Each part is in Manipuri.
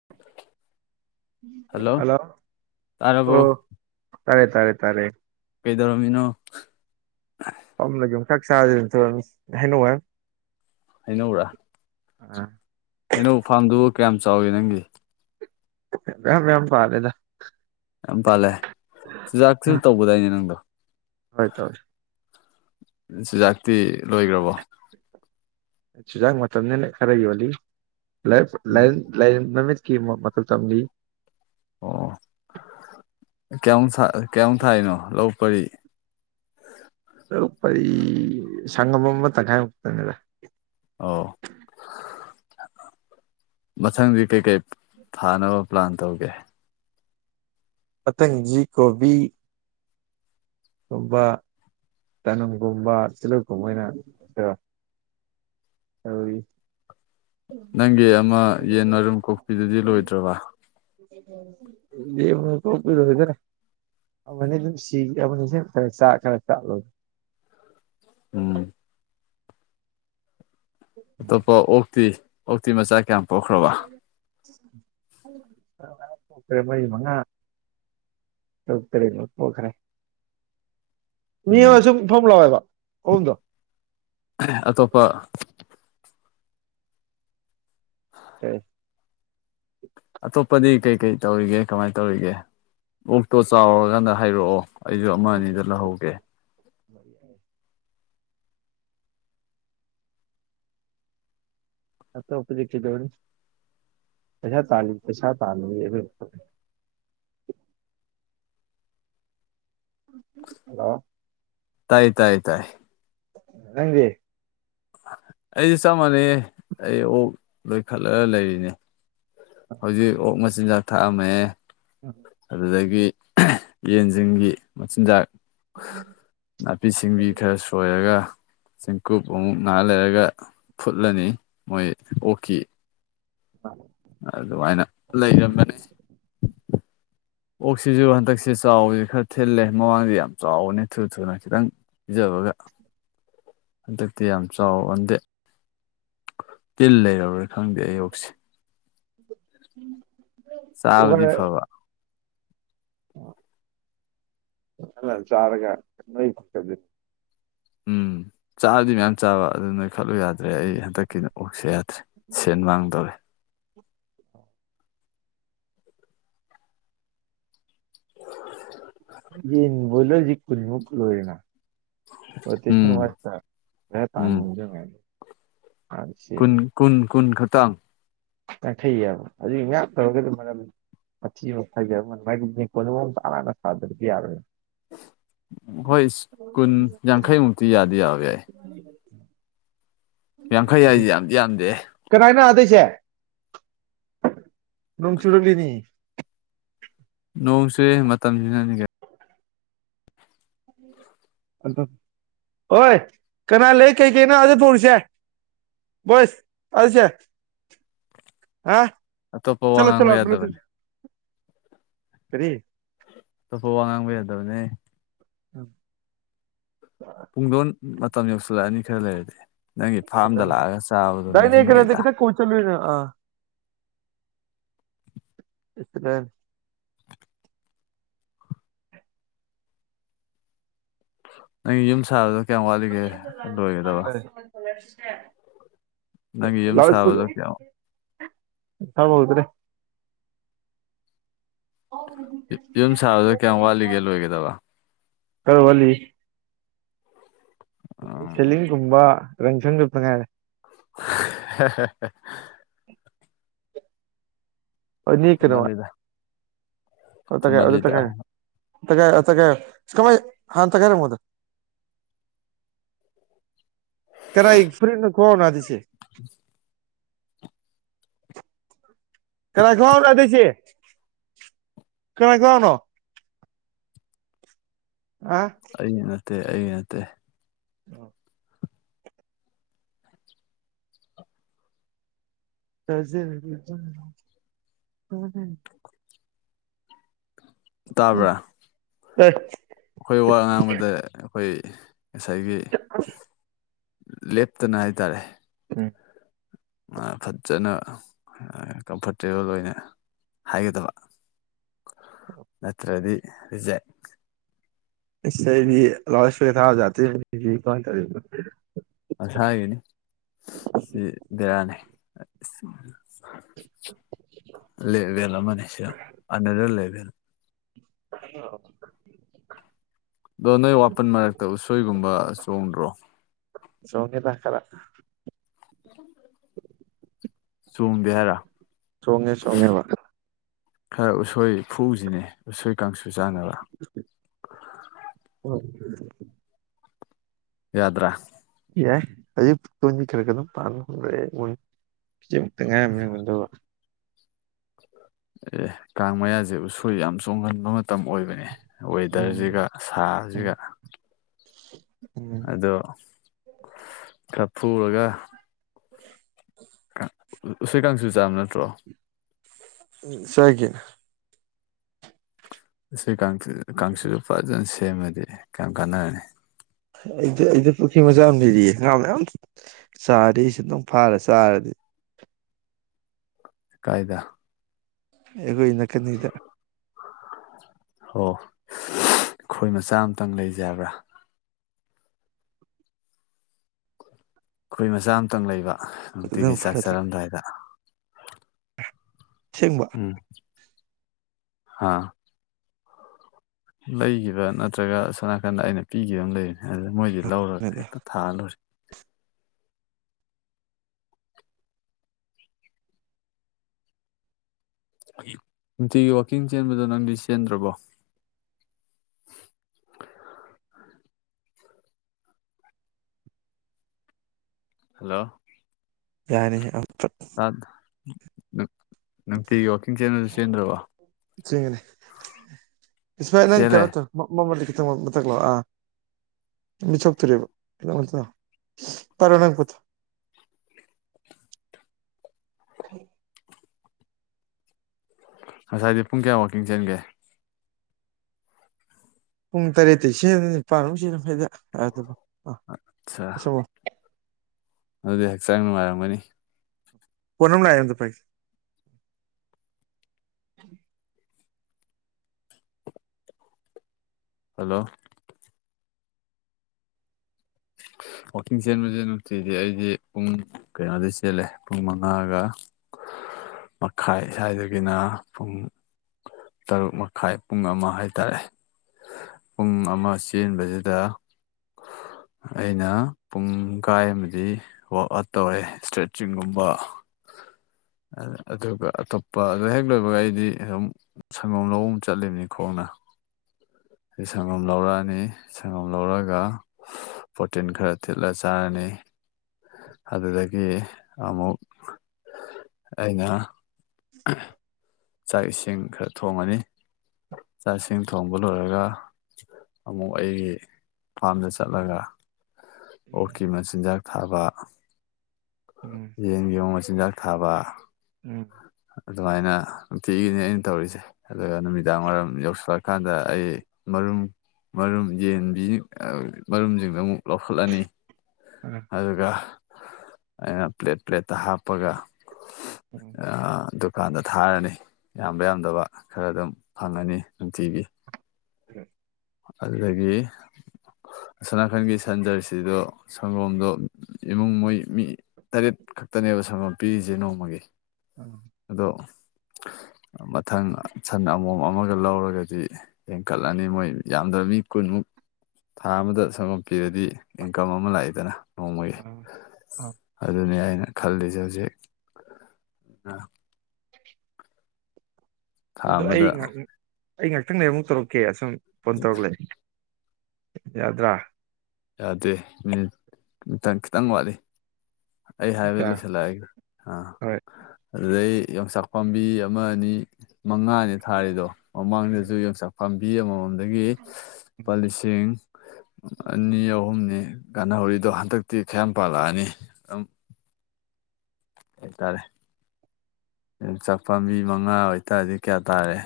[unintelligible] ꯍꯜꯂꯣ ꯇꯥꯔꯕꯣ ꯑꯣ ꯇꯥꯔꯦ ꯇꯥꯔꯦ ꯇꯥꯔꯦ ꯀꯩꯗꯧꯔꯝꯃꯤꯅꯣ ꯄꯝꯅ ꯌꯨꯁꯥꯛ ꯆꯥꯗ ꯍꯥꯏꯩꯅꯧꯋ ꯑꯅꯣ꯭ꯔꯥ [unintelligible] ꯍꯩꯅꯧ ꯐꯥꯔꯝꯗꯨꯕꯨ ꯀꯌꯥꯝ ꯆꯥꯎꯏꯤ ꯅꯪꯒꯤ ꯃ ꯃꯌꯥꯝ ꯄꯥꯕꯦꯗ ꯌꯥꯝ ꯄꯥꯜꯂꯦ ꯆꯨꯖꯥꯛꯁꯨ ꯑꯥ ꯇꯧꯕꯗꯥꯏꯅꯦ ꯅꯪꯗꯣ ꯍꯣꯏ ꯇ ꯍꯣꯏ ꯆꯤꯟꯖꯥꯛꯇꯤ ꯂꯣꯏꯈ꯭ꯔꯕꯣ ꯆꯨꯖꯥꯛ ꯃꯇꯝꯅꯦꯅꯦ ꯈꯔꯒꯤ ꯋꯥꯔꯤꯜꯂꯤ ꯂꯥꯏꯔꯦꯟ ꯃꯥꯃꯤꯠꯀꯤ ꯃꯥ ꯃꯥꯇꯧ ꯇꯝꯕꯤ ꯑꯣ ꯀꯌꯥꯝꯃꯨ ꯀꯌꯥꯝꯃꯨꯛ ꯊꯥꯏꯅꯣ ꯂꯧ ꯄꯔꯤ ꯂꯧ ꯄꯔꯤ ꯁꯪꯒꯝ ꯑꯃ ꯇꯪꯈꯥꯏꯃꯨꯛꯇꯅꯤꯗ ꯑꯣ ꯃꯊꯪꯗꯤ ꯀꯩꯀꯩ ꯊꯥꯅꯕ ꯄ꯭ꯂꯥꯟ ꯇꯧꯒꯦ ꯃꯊꯪꯖꯤ ꯀꯣꯕꯤ ꯒꯨꯝꯕ ꯆꯥꯅꯝꯒꯨꯝꯕ ꯇꯤꯜꯂꯧꯒꯨꯝꯕ ꯑꯣꯏꯅ ꯇꯧꯔꯤ ꯅꯪꯒꯤ ꯑꯃ ꯌꯦꯟ ꯃꯔꯨꯝ ꯀꯣꯛꯄꯤꯗꯨꯗꯤ ꯂꯣꯏꯗ꯭ꯔꯥꯕ ꯌꯦꯟ ꯃꯔꯨꯝ ꯀꯣꯛꯄꯤ [unintelligible] ꯑꯃꯥꯅꯤ ꯑꯗꯨꯝ ꯁꯤꯈ꯭ꯔꯥꯕꯅꯦ [unintelligible] ꯎꯝ ꯑꯇꯣꯞꯄ ꯑꯣꯛꯇꯤ ꯑꯣꯛꯇꯤ ꯃꯆꯥ ꯀꯌꯥꯝ ꯄꯣꯛꯈ꯭ꯔꯥꯕ [unintelligible] ꯃꯔꯤ ꯃꯉꯥ ꯇꯔꯨꯛ ꯇꯥꯔꯦꯠ ꯃꯨꯛ ꯄꯣꯛꯈ꯭ꯔꯦ ꯃꯤ ꯎꯝ ꯑꯃ ꯁꯨꯝ ꯐꯝꯃꯨ ꯂꯥꯎ ꯍꯥꯏꯕ ꯑꯍꯨꯝꯗꯣ ꯑꯇꯣꯞꯄ [inaudible] ꯑꯇꯣꯞꯄꯗꯤ ꯀꯩ ꯀꯩ ꯇꯧꯔꯤꯒꯦ ꯀꯃꯥꯏ ꯇꯧꯔꯤꯒꯦ ꯑꯣꯛꯇꯣ ꯆꯥꯎꯔꯥꯀꯥꯟꯗ ꯍꯥꯏꯔꯛꯑꯣ ꯑꯩꯁꯨ ꯑꯃ ꯑꯅꯤꯗ ꯂꯧꯍꯧꯒꯦ [inaudible] ꯑꯇꯣꯞꯄꯥꯗꯤ ꯀꯩꯗꯧꯔꯨꯅꯤ ꯄꯩꯁꯥ ꯇꯥꯟ ꯄꯩꯁꯥ ꯇꯥꯟ [unintelligible] ꯍꯜꯂꯣ ꯇꯥꯏ ꯇꯥꯏ ꯇꯥꯏ ꯅꯪꯗꯤ ꯑꯩꯁꯨ ꯆꯞ ꯃꯥꯟꯅꯩꯌꯦ ꯑꯩ ꯑꯣꯛ ꯂꯣꯏꯈꯠꯂꯒ ꯂꯩꯔꯤꯅꯦ ꯍꯧꯖꯤꯛ ꯑꯣꯛ ꯃꯆꯤꯟꯖꯥꯛ ꯊꯥꯛꯑꯝꯃꯦ [inaudible] ꯑꯗꯨꯗꯒꯤ ꯌꯦꯟꯁꯤꯡꯒꯤ ꯃꯆꯤꯟꯖꯥꯛ [unintelligible] ꯅꯥꯄꯤ ꯁꯤꯡꯕꯤ ꯈꯔ ꯁꯣꯏꯔꯒ ꯆꯦꯡꯀꯨꯞ ꯑꯃꯨꯛ ꯉꯍꯥꯛ ꯂꯩꯔꯒ ꯐꯨꯠꯂꯅꯤ ꯃꯣꯏ ꯑꯣꯛꯀꯤ [inaudible] ꯑꯗꯨꯃꯥꯏꯅ ꯂꯩꯔꯝꯕꯅꯤ ꯑꯣꯛꯁꯤꯁꯨ ꯍꯟꯗꯛ ꯁꯦ ꯆꯥꯎꯕꯁꯦ ꯈꯔ ꯊꯤꯜꯂꯦ ꯃꯃꯥꯡꯗꯤ ꯌꯥꯝ ꯆꯥꯎꯕꯅꯦ ꯊꯨ ꯊꯨꯅ ꯈꯤꯇꯪ ꯄꯤꯖꯕꯒ ꯍꯟꯗꯛꯇꯤ ꯌꯥꯝ ꯆꯥꯎꯒꯟꯗꯦ ꯇꯤꯜ ꯂꯩꯔꯕ꯭ꯔꯥ ꯈꯪꯗꯦ ꯑꯩ ꯑꯣꯛꯁꯦ [unintelligible] ꯆꯥꯕꯗꯤ ꯎꯒꯔ ꯐꯥꯕ [unintelligible] ꯎꯝ ꯆꯥꯗꯤ ꯃꯌꯥꯝ ꯆꯥꯕ ꯑꯗꯨ ꯅꯣꯏ ꯈꯠꯂꯨ ꯌꯥꯗ꯭ꯔꯦ ꯑꯩ ꯍꯟꯗꯛꯀꯤꯅ ꯑꯣꯛꯁꯦ ꯌꯥꯗ꯭ꯔꯦ ꯁꯦꯟ ꯃꯥꯡꯗꯧꯔꯦ ꯌꯦꯟ ꯕꯣꯏꯖꯦ ꯀꯟꯃꯨꯛ ꯂꯣꯏꯔꯦꯅꯥ ꯎꯝ ꯎꯝ [unintelligible] ꯍꯥꯡꯁꯤ ꯀꯨꯟ ꯑꯃꯨꯛ ꯀꯨꯟ ꯀꯨꯟ ꯈꯛꯇꯥꯡ ꯌꯥꯡꯈꯩꯑꯕ ꯑꯗꯨ ꯉꯥꯛ ꯇꯧꯔꯒ ꯑꯗꯨꯝ ꯃꯔꯝ ꯃꯊꯤꯃꯨꯛ ꯐꯥꯏꯖꯕ ꯑꯃ [unintelligible] ꯁꯥꯗꯕꯗꯤ ꯌꯥꯔꯣꯏꯕ ꯍꯣꯏ ꯀꯨꯟ ꯌꯥꯡꯈꯩꯃꯨꯛꯇꯤ ꯌꯥꯗꯤ ꯌꯥꯕ ꯌꯥꯏ [inaudible] ꯌꯥꯡꯈꯩ ꯍꯥꯏꯖꯦ ꯌꯥꯝꯗꯤ ꯌꯥꯝꯗꯦꯍ ꯀꯅꯥꯥꯏꯅ ꯑꯗꯩꯁꯦ ꯅꯣꯡ ꯆꯨꯔꯛꯂꯤꯅꯤ ꯅꯣꯡ ꯆꯨꯔꯛꯏꯖꯦ ꯃꯇꯝꯁꯤꯅꯅꯤ ꯀꯩꯅꯣ ꯑꯗꯨ ꯑꯣꯏ ꯀꯅꯥ ꯂꯩ ꯀꯩꯀꯩꯅꯣ ꯑꯗꯥ ꯐꯧꯔꯤꯁꯦ ꯕꯣꯏꯁ ꯑꯗꯩꯁꯦ ꯑꯥꯍ ꯑꯇꯣꯞꯄ ꯋꯥ ꯉꯥꯡꯕ ꯌꯥꯗꯕꯅꯦ ꯀꯔꯤ ꯑꯇꯣꯞꯄ ꯋꯥ ꯉꯥꯡꯕ ꯌꯥꯗꯕꯅꯦ ꯍꯑ ꯄꯨꯡꯗꯣꯟ ꯃꯇꯝ ꯌꯧꯁꯤꯜꯂꯛꯑꯅꯤ ꯈꯔ ꯂꯩꯔꯗꯤ ꯅꯪꯒꯤ ꯐꯥꯝꯗ ꯂꯥꯛꯑꯒ ꯆꯥꯕꯗꯣ ꯅꯤꯡꯁꯤꯡꯉꯛꯏꯗ ꯆꯜꯂꯤꯅꯦ ꯑ ꯏꯇꯔꯟ ꯅꯪꯒꯤ ꯌꯨꯝ ꯁꯥꯕꯗꯣ ꯀꯌꯥꯝ ꯋꯥꯠꯂꯤꯒꯦ ꯂꯣꯏꯒꯗꯕ ꯀꯂꯔꯁꯦ ꯅꯪꯒꯤ ꯌꯨꯝ ꯁꯥꯕꯗꯣ ꯀꯌꯥꯝ [unintelligible] [unintelligible] ꯗ꯭ꯔꯦ ꯌꯨ ꯌꯨꯝ ꯁꯥꯕꯗꯣ ꯀꯌꯥꯝ ꯋꯥꯠꯂꯤꯒꯦ ꯂꯣꯏꯒꯗꯕ ꯈꯔ ꯋꯥꯠꯂꯤ ꯑ ꯁꯦꯂꯤꯡꯒꯨꯝꯕ ꯔꯪ ꯁꯪ ꯗꯧꯇ ꯉꯥꯏꯔꯦ [unintelligible] ꯑꯅꯤ ꯀꯩꯅꯣꯋꯥ ꯊꯨꯝꯍꯜꯂꯤꯗ ꯑꯇꯈꯥꯏ ꯑꯗꯨ ꯊꯨꯝꯍꯜꯂꯤꯗ ꯇꯛꯈꯥꯏꯌꯣ ꯇꯛꯈꯥꯏꯌꯣ ꯑꯗꯨ ꯇꯛꯈꯥꯏꯌꯣ ꯑꯁ ꯀꯃꯥꯏ ꯍꯥꯟ ꯑꯝꯇ ꯇꯛꯈꯥꯏꯔꯝꯃꯣ ꯑꯗꯣ ꯀꯅꯥꯏ ꯐꯨꯔꯤꯠꯅꯣ ꯈꯪꯒꯥꯎꯅꯣ ꯑꯥꯗꯩꯁꯦ [unintelligible] ꯀꯅꯥꯏ ꯈꯪꯒꯥꯎꯅꯣ ꯑꯥꯗꯩꯏꯁꯦ ꯀꯅꯥꯏ ꯈꯪꯒꯥꯎꯅꯣ ꯑꯥ ꯑꯩꯒꯤ ꯅꯠꯇꯦ ꯑꯩꯒꯤ ꯅꯠꯇꯦ ꯑꯣ [unintelligible] ꯇꯥꯕ꯭ꯔꯥ [unintelligible] ꯑꯩꯈꯣꯏ ꯋꯥ ꯉꯥꯡꯕꯗ ꯑꯩꯈꯣꯏ ꯉꯁꯥꯏꯒꯤ [unintelligible] ꯂꯦꯞꯇꯅ ꯍꯥꯏꯇꯥꯔꯦ ꯎꯝ ꯃꯥ ꯐꯖꯅ ꯑ ꯀꯝꯐꯣꯔꯇꯦꯕꯜ ꯑꯣꯏꯅ ꯍꯥꯏꯒꯗꯕ ꯅꯠꯇ꯭ꯔꯗꯤ ꯔꯤꯖꯦꯛ ꯏꯁ ꯑꯩꯗꯤ ꯂꯥꯎꯠ ꯁ꯭ꯄꯤꯀꯔ ꯊꯥꯕ ꯌꯥꯇꯦꯅꯦ ꯁꯤꯗꯤ ꯀꯃꯥꯏꯟ ꯇꯧꯔꯤꯕ ꯃꯁꯥꯒꯤꯅꯤ ꯁꯤꯗꯤ ꯕꯦꯔꯥꯅꯦ ꯏꯁ ꯂꯦꯚꯦꯜ ꯑꯃꯅꯤ ꯁꯤꯅ ꯑꯅꯗꯔ ꯂꯦꯚꯦꯜ [unintelligible] ꯑꯗꯣ ꯅꯣꯏ ꯋꯥꯄꯟ ꯃꯔꯛꯇ ꯎꯁꯣꯏꯒꯨꯝꯕ ꯆꯣꯡꯗ꯭ꯔꯣ ꯆꯣꯡꯉꯦꯗ ꯈꯔ [unintelligible] ꯆꯣꯡꯗꯦ ꯍꯥꯏꯔꯣ ꯆꯣꯡꯉꯦ ꯆꯣꯡꯉꯦꯕ ꯈꯔ ꯎꯁꯣꯏ ꯐꯨꯛꯎꯖꯤꯅꯦ ꯎꯁꯣꯏ ꯀꯥꯡꯁꯨ ꯆꯥꯅꯕ [unintelligible] ꯍꯣꯏ ꯌꯥꯗ꯭ꯔꯥ ꯌꯥꯏ ꯑꯌꯨꯛꯇꯣꯀꯣ ꯃꯤ ꯈꯔ ꯈꯔ ꯑꯗꯨꯝ ꯄꯥꯟ ꯍꯧꯅꯔꯛꯑꯦ ꯃꯣꯏ ꯄꯤꯖꯡ ꯉꯥꯛꯇ ꯉꯥꯏꯔꯝꯃꯗꯤ [unintelligible] ꯑꯦ ꯀꯥꯡ ꯃꯌꯥꯖꯦ ꯎꯁꯣꯏ ꯌꯥꯝ ꯆꯣꯡꯒꯟꯕ ꯃꯇꯝ ꯑꯣꯏꯕꯅꯦ ꯎꯝ ꯋꯦꯗꯔꯖꯤꯒ ꯎꯝ ꯁꯥꯕꯖꯤꯒ [inaudible] ꯑꯗꯣ ꯈꯔ ꯐꯨꯛꯎꯔꯒ [inaudible] ꯑ ꯎꯁꯣꯏ ꯀꯥꯡꯁꯨ ꯆꯥꯕ ꯅꯠꯇ꯭ꯔꯣ꯫ ꯎꯪ ꯆꯥꯒꯦꯅ ꯎꯁꯣꯏ ꯀꯥꯡꯁꯨ ꯀꯥꯡꯁꯨꯗꯨ ꯐꯖꯅ ꯁꯦꯝꯃꯗꯤ ꯀꯌꯥꯝ ꯀꯥꯟꯅꯔꯅꯤ꯫ ꯑꯩꯗ ꯑꯩꯗ ꯄꯨꯈ꯭ꯔꯤ ꯃꯆꯥ ꯑꯃ ꯂꯩꯔꯤꯌꯦ ꯉꯥ ꯃꯌꯥꯝ ꯆꯥꯔꯦꯁꯤ ꯑꯃꯨꯛꯇꯪ ꯐꯥꯔ ꯆꯥꯔꯗꯤ ꯀꯥꯏꯗ ꯑꯩꯒꯣꯏ ꯅꯥꯀꯟꯅꯤꯗ ꯑꯣ ꯈꯣꯏ ꯃꯆꯥꯑꯝꯇꯪ ꯂꯩꯖꯦ ꯍꯥꯏꯕ꯭ꯔꯥ꯫ ꯈꯣꯏ ꯃꯆꯥ ꯑꯃꯇꯪ ꯂꯩꯕ ꯅꯨꯡꯇꯤꯒꯤ ꯑꯗꯨꯝ ꯆꯥꯛ ꯐꯔꯗ꯭ꯔꯣ ꯆꯥꯔꯝꯗꯥꯏꯗ꯫ ꯁꯦꯡꯕ ꯍꯥꯥ ꯂꯩꯒꯤꯕ ꯅꯠꯇ꯭ꯔꯒ ꯑꯁꯣꯟ ꯅꯥꯀꯟꯗ ꯑꯩꯅ ꯄꯤꯒꯤꯕꯝ ꯂꯩꯕꯅꯤ ꯑꯗꯨꯗ ꯃꯣꯏꯗꯩ ꯂꯧꯔꯒ ꯑꯗꯨꯗ ꯍꯦꯛꯇ ꯊꯥꯔ ꯂꯣꯏꯔꯦ꯫ ꯅꯨꯡꯇꯤꯒꯤ ꯋꯥꯛꯀꯤꯡ ꯆꯦꯟꯕꯗꯣ ꯅꯪꯗꯤ ꯆꯦꯟꯗ꯭ꯔꯕꯣ꯫ ꯍꯜꯂꯣ ꯌꯥꯅꯤ ꯌꯥꯝ [unintelligible] ꯐꯠ ꯅꯨꯡꯇꯤꯒꯤ ꯋꯥꯀꯤꯡ ꯆꯦꯟꯕꯗꯨ ꯆꯦꯟꯗ꯭ꯔꯕꯣ꯫ ꯆꯦꯟꯒꯅꯤ ꯏꯁꯃꯠ ꯅꯪ ꯆꯦꯜꯂꯦ ꯀꯩꯅꯣ ꯇꯧ ꯃꯝꯃꯗꯤ ꯈꯤꯇꯪ [unintelligible] ꯃꯊꯛ ꯂꯥꯎ ꯑ ꯃꯤꯠ ꯁꯣꯛꯇꯨꯔꯦꯕ ꯀꯩꯅꯣ [unintelligible] [unintelligible] ꯉꯁꯥꯏꯗꯤ ꯄꯨꯡ ꯀꯌꯥ ꯋꯥꯛꯀꯤꯡ ꯆꯦꯟꯒꯦ꯫ ꯄꯨꯡ ꯇꯔꯦꯠꯇꯩ ꯆꯦꯟꯕꯅ ꯅꯤꯄꯥꯥꯟꯕꯥꯎ ꯆꯦꯟ ꯑꯠꯆꯥ [unintelligible] ꯑꯗꯨꯗꯤ ꯍꯛꯆꯥꯡ ꯅꯨꯡꯉꯥꯏꯔꯝꯒꯅꯤ꯫ ꯐꯣꯟ ꯑꯃ ꯂꯥꯛꯑꯦ ꯑꯝꯇ ꯄꯥꯏꯒꯦ꯫ ꯍꯜꯂꯣ ꯋꯥꯛꯀꯤꯡ ꯆꯦꯟꯕꯖꯦ ꯅꯨꯡꯇꯤꯒꯤ ꯑꯩꯗꯤ ꯄꯨꯡ ꯀꯩꯅꯣꯗꯩ ꯆꯦꯜꯂꯦ ꯄꯨꯡ ꯃꯉꯥꯒ ꯃꯈꯥꯏ ꯁ꯭ꯋꯥꯏꯗꯒꯤꯅ ꯄꯨꯡ꯫ ꯇꯔꯨꯛ ꯃꯈꯥꯏ ꯄꯨꯡ ꯑꯃ ꯍꯥꯏꯇꯔꯦ꯫ ꯄꯨꯡ ꯑꯃ ꯆꯦꯟꯕꯁꯤꯗ꯫ ꯑꯩꯅ ꯄꯨꯡ ꯀꯥꯏ ꯑꯃꯗꯤ꯫ ꯋꯥꯛꯑꯥꯠ ꯇꯧꯔ‌ꯦ ꯏꯁꯇ꯭ꯔꯦꯠꯆꯤꯡꯒꯨꯝꯕ꯫ ꯑꯗꯨꯒ ꯑꯇꯣꯞꯄ ꯑꯗꯨ ꯍꯦꯛ ꯂꯣꯏꯕꯒ ꯑꯩꯗꯤ ꯑꯗꯨꯝ꯫ ꯁꯪꯒꯣꯝ ꯂꯧꯕ ꯑꯃꫭꯛ ꯆꯠꯂꯤꯅꯤ ꯈꯣꯡꯅ꯫ ꯑꯩ ꯁꯪꯒꯣꯝ ꯂꯧꯔꯛꯑꯅꯤ ꯁꯪꯒꯣꯝ ꯂꯧꯔꯒ꯫ ꯄ꯭ꯔꯣꯇꯤꯟ ꯈꯔ ꯊꯤꯠꯂ ꯆꯥꯔꯅꯤ꯫ ꯑꯗꯨꯗꯒꯤ ꯑꯃꯨꯛ꯫ ꯑꯩꯅ ꯆꯥꯛ ꯏꯁꯤꯡ ꯈꯔ ꯊꯣꯡꯉꯅꯤ꯫ ꯆꯥꯛꯁꯤꯡ ꯊꯣꯡꯕ ꯂꫭꯏꯔ꯫ ꯒ ꯑꯃꯨꯛ ꯑꯩ ꯐꯥꯝꯗ ꯆꯠꯂꯒ꯫ ꯑꯣꯛꯀꯤ ꯃꯆꯤꯟꯖꯥꯛ ꯊꯥꯕ꯫ ꯎꯝ ꯌꯦꯟꯒꯤ ꯃꫭꯛ ꯃꯆꯤꯟꯖꯥꯛ ꯊꯥꯕ꯫ ꯎꯝ꯫ ꯑꯗꯨꯃꯥꯏꯅ ꯅꯨꯡꯇꯤꯒꯤꯅꯤ ꯑꯩꯅ ꯇꯧꯔꯤꯁꯦ꯫ ꯑꯗꯨꯒ ꯅꯨꯃꯤꯗꯥꯡ ꯋꯥꯏꯔꯝ ꯌꯧꯁꯤꯜꯂꯀꯥꯟꯗ ꯑꯩ ꯃꯔꯨꯝ꯫ ꯃꯔꯨꯝ ꯌꯦꯟꯕꯤ ꯃꯔꯨꯝꯁꯤꯡꯗꯨ ꯑꯃꯨꯛ ꯂꯧꯈꯠꯂꯅꯤ꯫ ꯑꯥ ꯑꯗꯨꯒ ꯑꯩꯅ ꯄ꯭ꯂꯦꯠ ꯄ꯭ꯂꯦꯠꯇ ꯍꯥꯞꯄꯒ꯫ ꯎꯝ꯫ ꯑꯥ ꯗꯨꯀꯥꯟꯗ ꯊꯥꯔꯅꯤ ꯌꯥꯝꯕ ꯌꯥꯝꯗꯕ ꯈꯔ ꯑꯗꯨꯝ ꯐꯪꯉꯅꯤ ꯅꯨꯡꯇꯤꯒꯤ꯫ [unintelligible] ꯑꯗꯨꯗꯒꯤ ꯑꯁꫭꯟꯅꯀꯟꯒꯤ ꯁꯟꯖꯔꯁꯤꯗꯣ ꯁꯪꯒꯣꯝꯗꯣ ꯏꯃꯨꯡ ꯃꯣꯏ ꯃꯤ ꯇꯔꯦꯠ ꯈꯛꯇꯅꯦꯕ ꯁꯪꯒꯣꯝ ꯄꯤꯔꯤꯁꯦ ꯅꯣꯡꯃꯒꯤ ꯎꯝ ꯑꯗꯣ ꯃꯊꯪ ꯁꯟ ꯑꯃꯣꯝ ꯑꯃꯒ ꯂꯧꯔꯒꯗꯤ ꯍꯦꯟ ꯀꯠꯂꯅꯤ ꯃꯣꯏ ꯌꯥꯝꯗ꯭ꯔꯕꯤ ꯃꯤ ꯀꯨꯟꯃꯨꯛ ꯊꯥ ꯑꯃꯗ ꯁꯪꯒꫭꯝ ꯄꯤꯔꯗꯤ ꯏꯟꯀꯝ ꯑꯃ ꯂꯥꯛꯏꯗꯅ ꯅꯣꯡꯃꯒꯤ ꯎꯝ ꯑꯥ ꯑꯗꯨꯅꯤ ꯑꯩꯅ ꯈꯜꯂꯤꯁꯦ ꯍꯧꯖꯤꯛ ꯊꯥ ꯑꯗꯣ ꯑꯩ ꯑꯃꯗ ꯑꯩ ꯉꯍꯥꯛꯇꯪꯂꯩꯔ ꯑꯃꯨꯛ ꯇꯧꯔꯛꯀꯦ ꯑꯁꯨꯝ ꯐꯣꯟ ꯇꯧꯔꯛꯂꯦ ꯌꯥꯗ꯭ꯔꯥ ꯌꯥꯗꯦ ꯃꯤꯅꯠ ꯈꯤꯇꯪ ꯋꯥꯠꯂꯤ ꯑꯩ ꯍꯥꯏꯕ ꯌꯥ ꯂꯣꯏꯁꯤꯜꯂꯛꯑꯒꯦ ꯑꯥ ꯍꯣꯏ ꯑꯗꯨꯗꯩ ꯌꯣꯡꯆꯥꯛ ꯄꯥꯝꯕꯤ ꯑꯃ ꯑꯅꯤ ꯃꯉꯥꯅꯤ ꯊꯥꯔꯤꯗꯣ ꯎꯝ ꯃꯃꯥꯡꯗꯁꯨ ꯌꯣꯡꯆꯥꯛ ꯄꯥꯝꯕꯤ ꯑꯃꯃꯝꯗꯒꯤ ꯂꯨꯄꯥ ꯂꯤꯁꯤꯡ ꯑꯅꯤ ꯑꯍꯨꯝꯅꯤ ꯀꯥꯟꯅꯍꯧꯔꯤꯗꯣ ꯍꯟꯗꯛꯇꯤ ꯈꯌꯥꯝ ꯄꯥꯜꯂꯛꯑꯅꯤ ꯑꯗꯨꯝ ꯍ‌ꯦꯛꯇꯥꯔꯦ ꯌꫭꯡꯆꯥꯛ ꯄꯥꯝꯕꯤ ꯃꯉꯥ ꯑꯣꯏꯇꯥꯔꯗꯤ ꯀꯌꯥ ꯇꯥꯔꯦ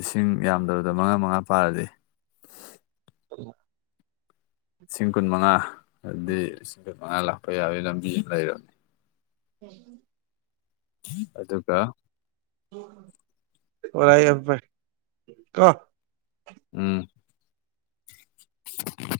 ꯂꯤꯁꯤꯡ ꯌꯥꯝꯗꯕꯗ ꯃꯉꯥ ꯃꯉꯥ ꯄꯥꯔꯗꯤ [unintelligible] ꯂꯤꯁꯤꯡ ꯀꯨꯟꯃꯉꯥ ꯑꯗꯨꯗꯤ ꯂꯤꯁꯤꯡ ꯀꯨꯟ ꯃꯉꯥ ꯂꯥꯛꯄ ꯌꯥꯕꯩ ꯂꯝꯕꯤ ꯑꯝ ꯂꯩꯔꯝꯅꯤ [unintelligible] ꯑꯗꯨꯒ ꯑꫭ ꯂꯥꯏꯌꯥꯝꯄꯩ ꯀꯣ ꯎꯝ [unintelligible]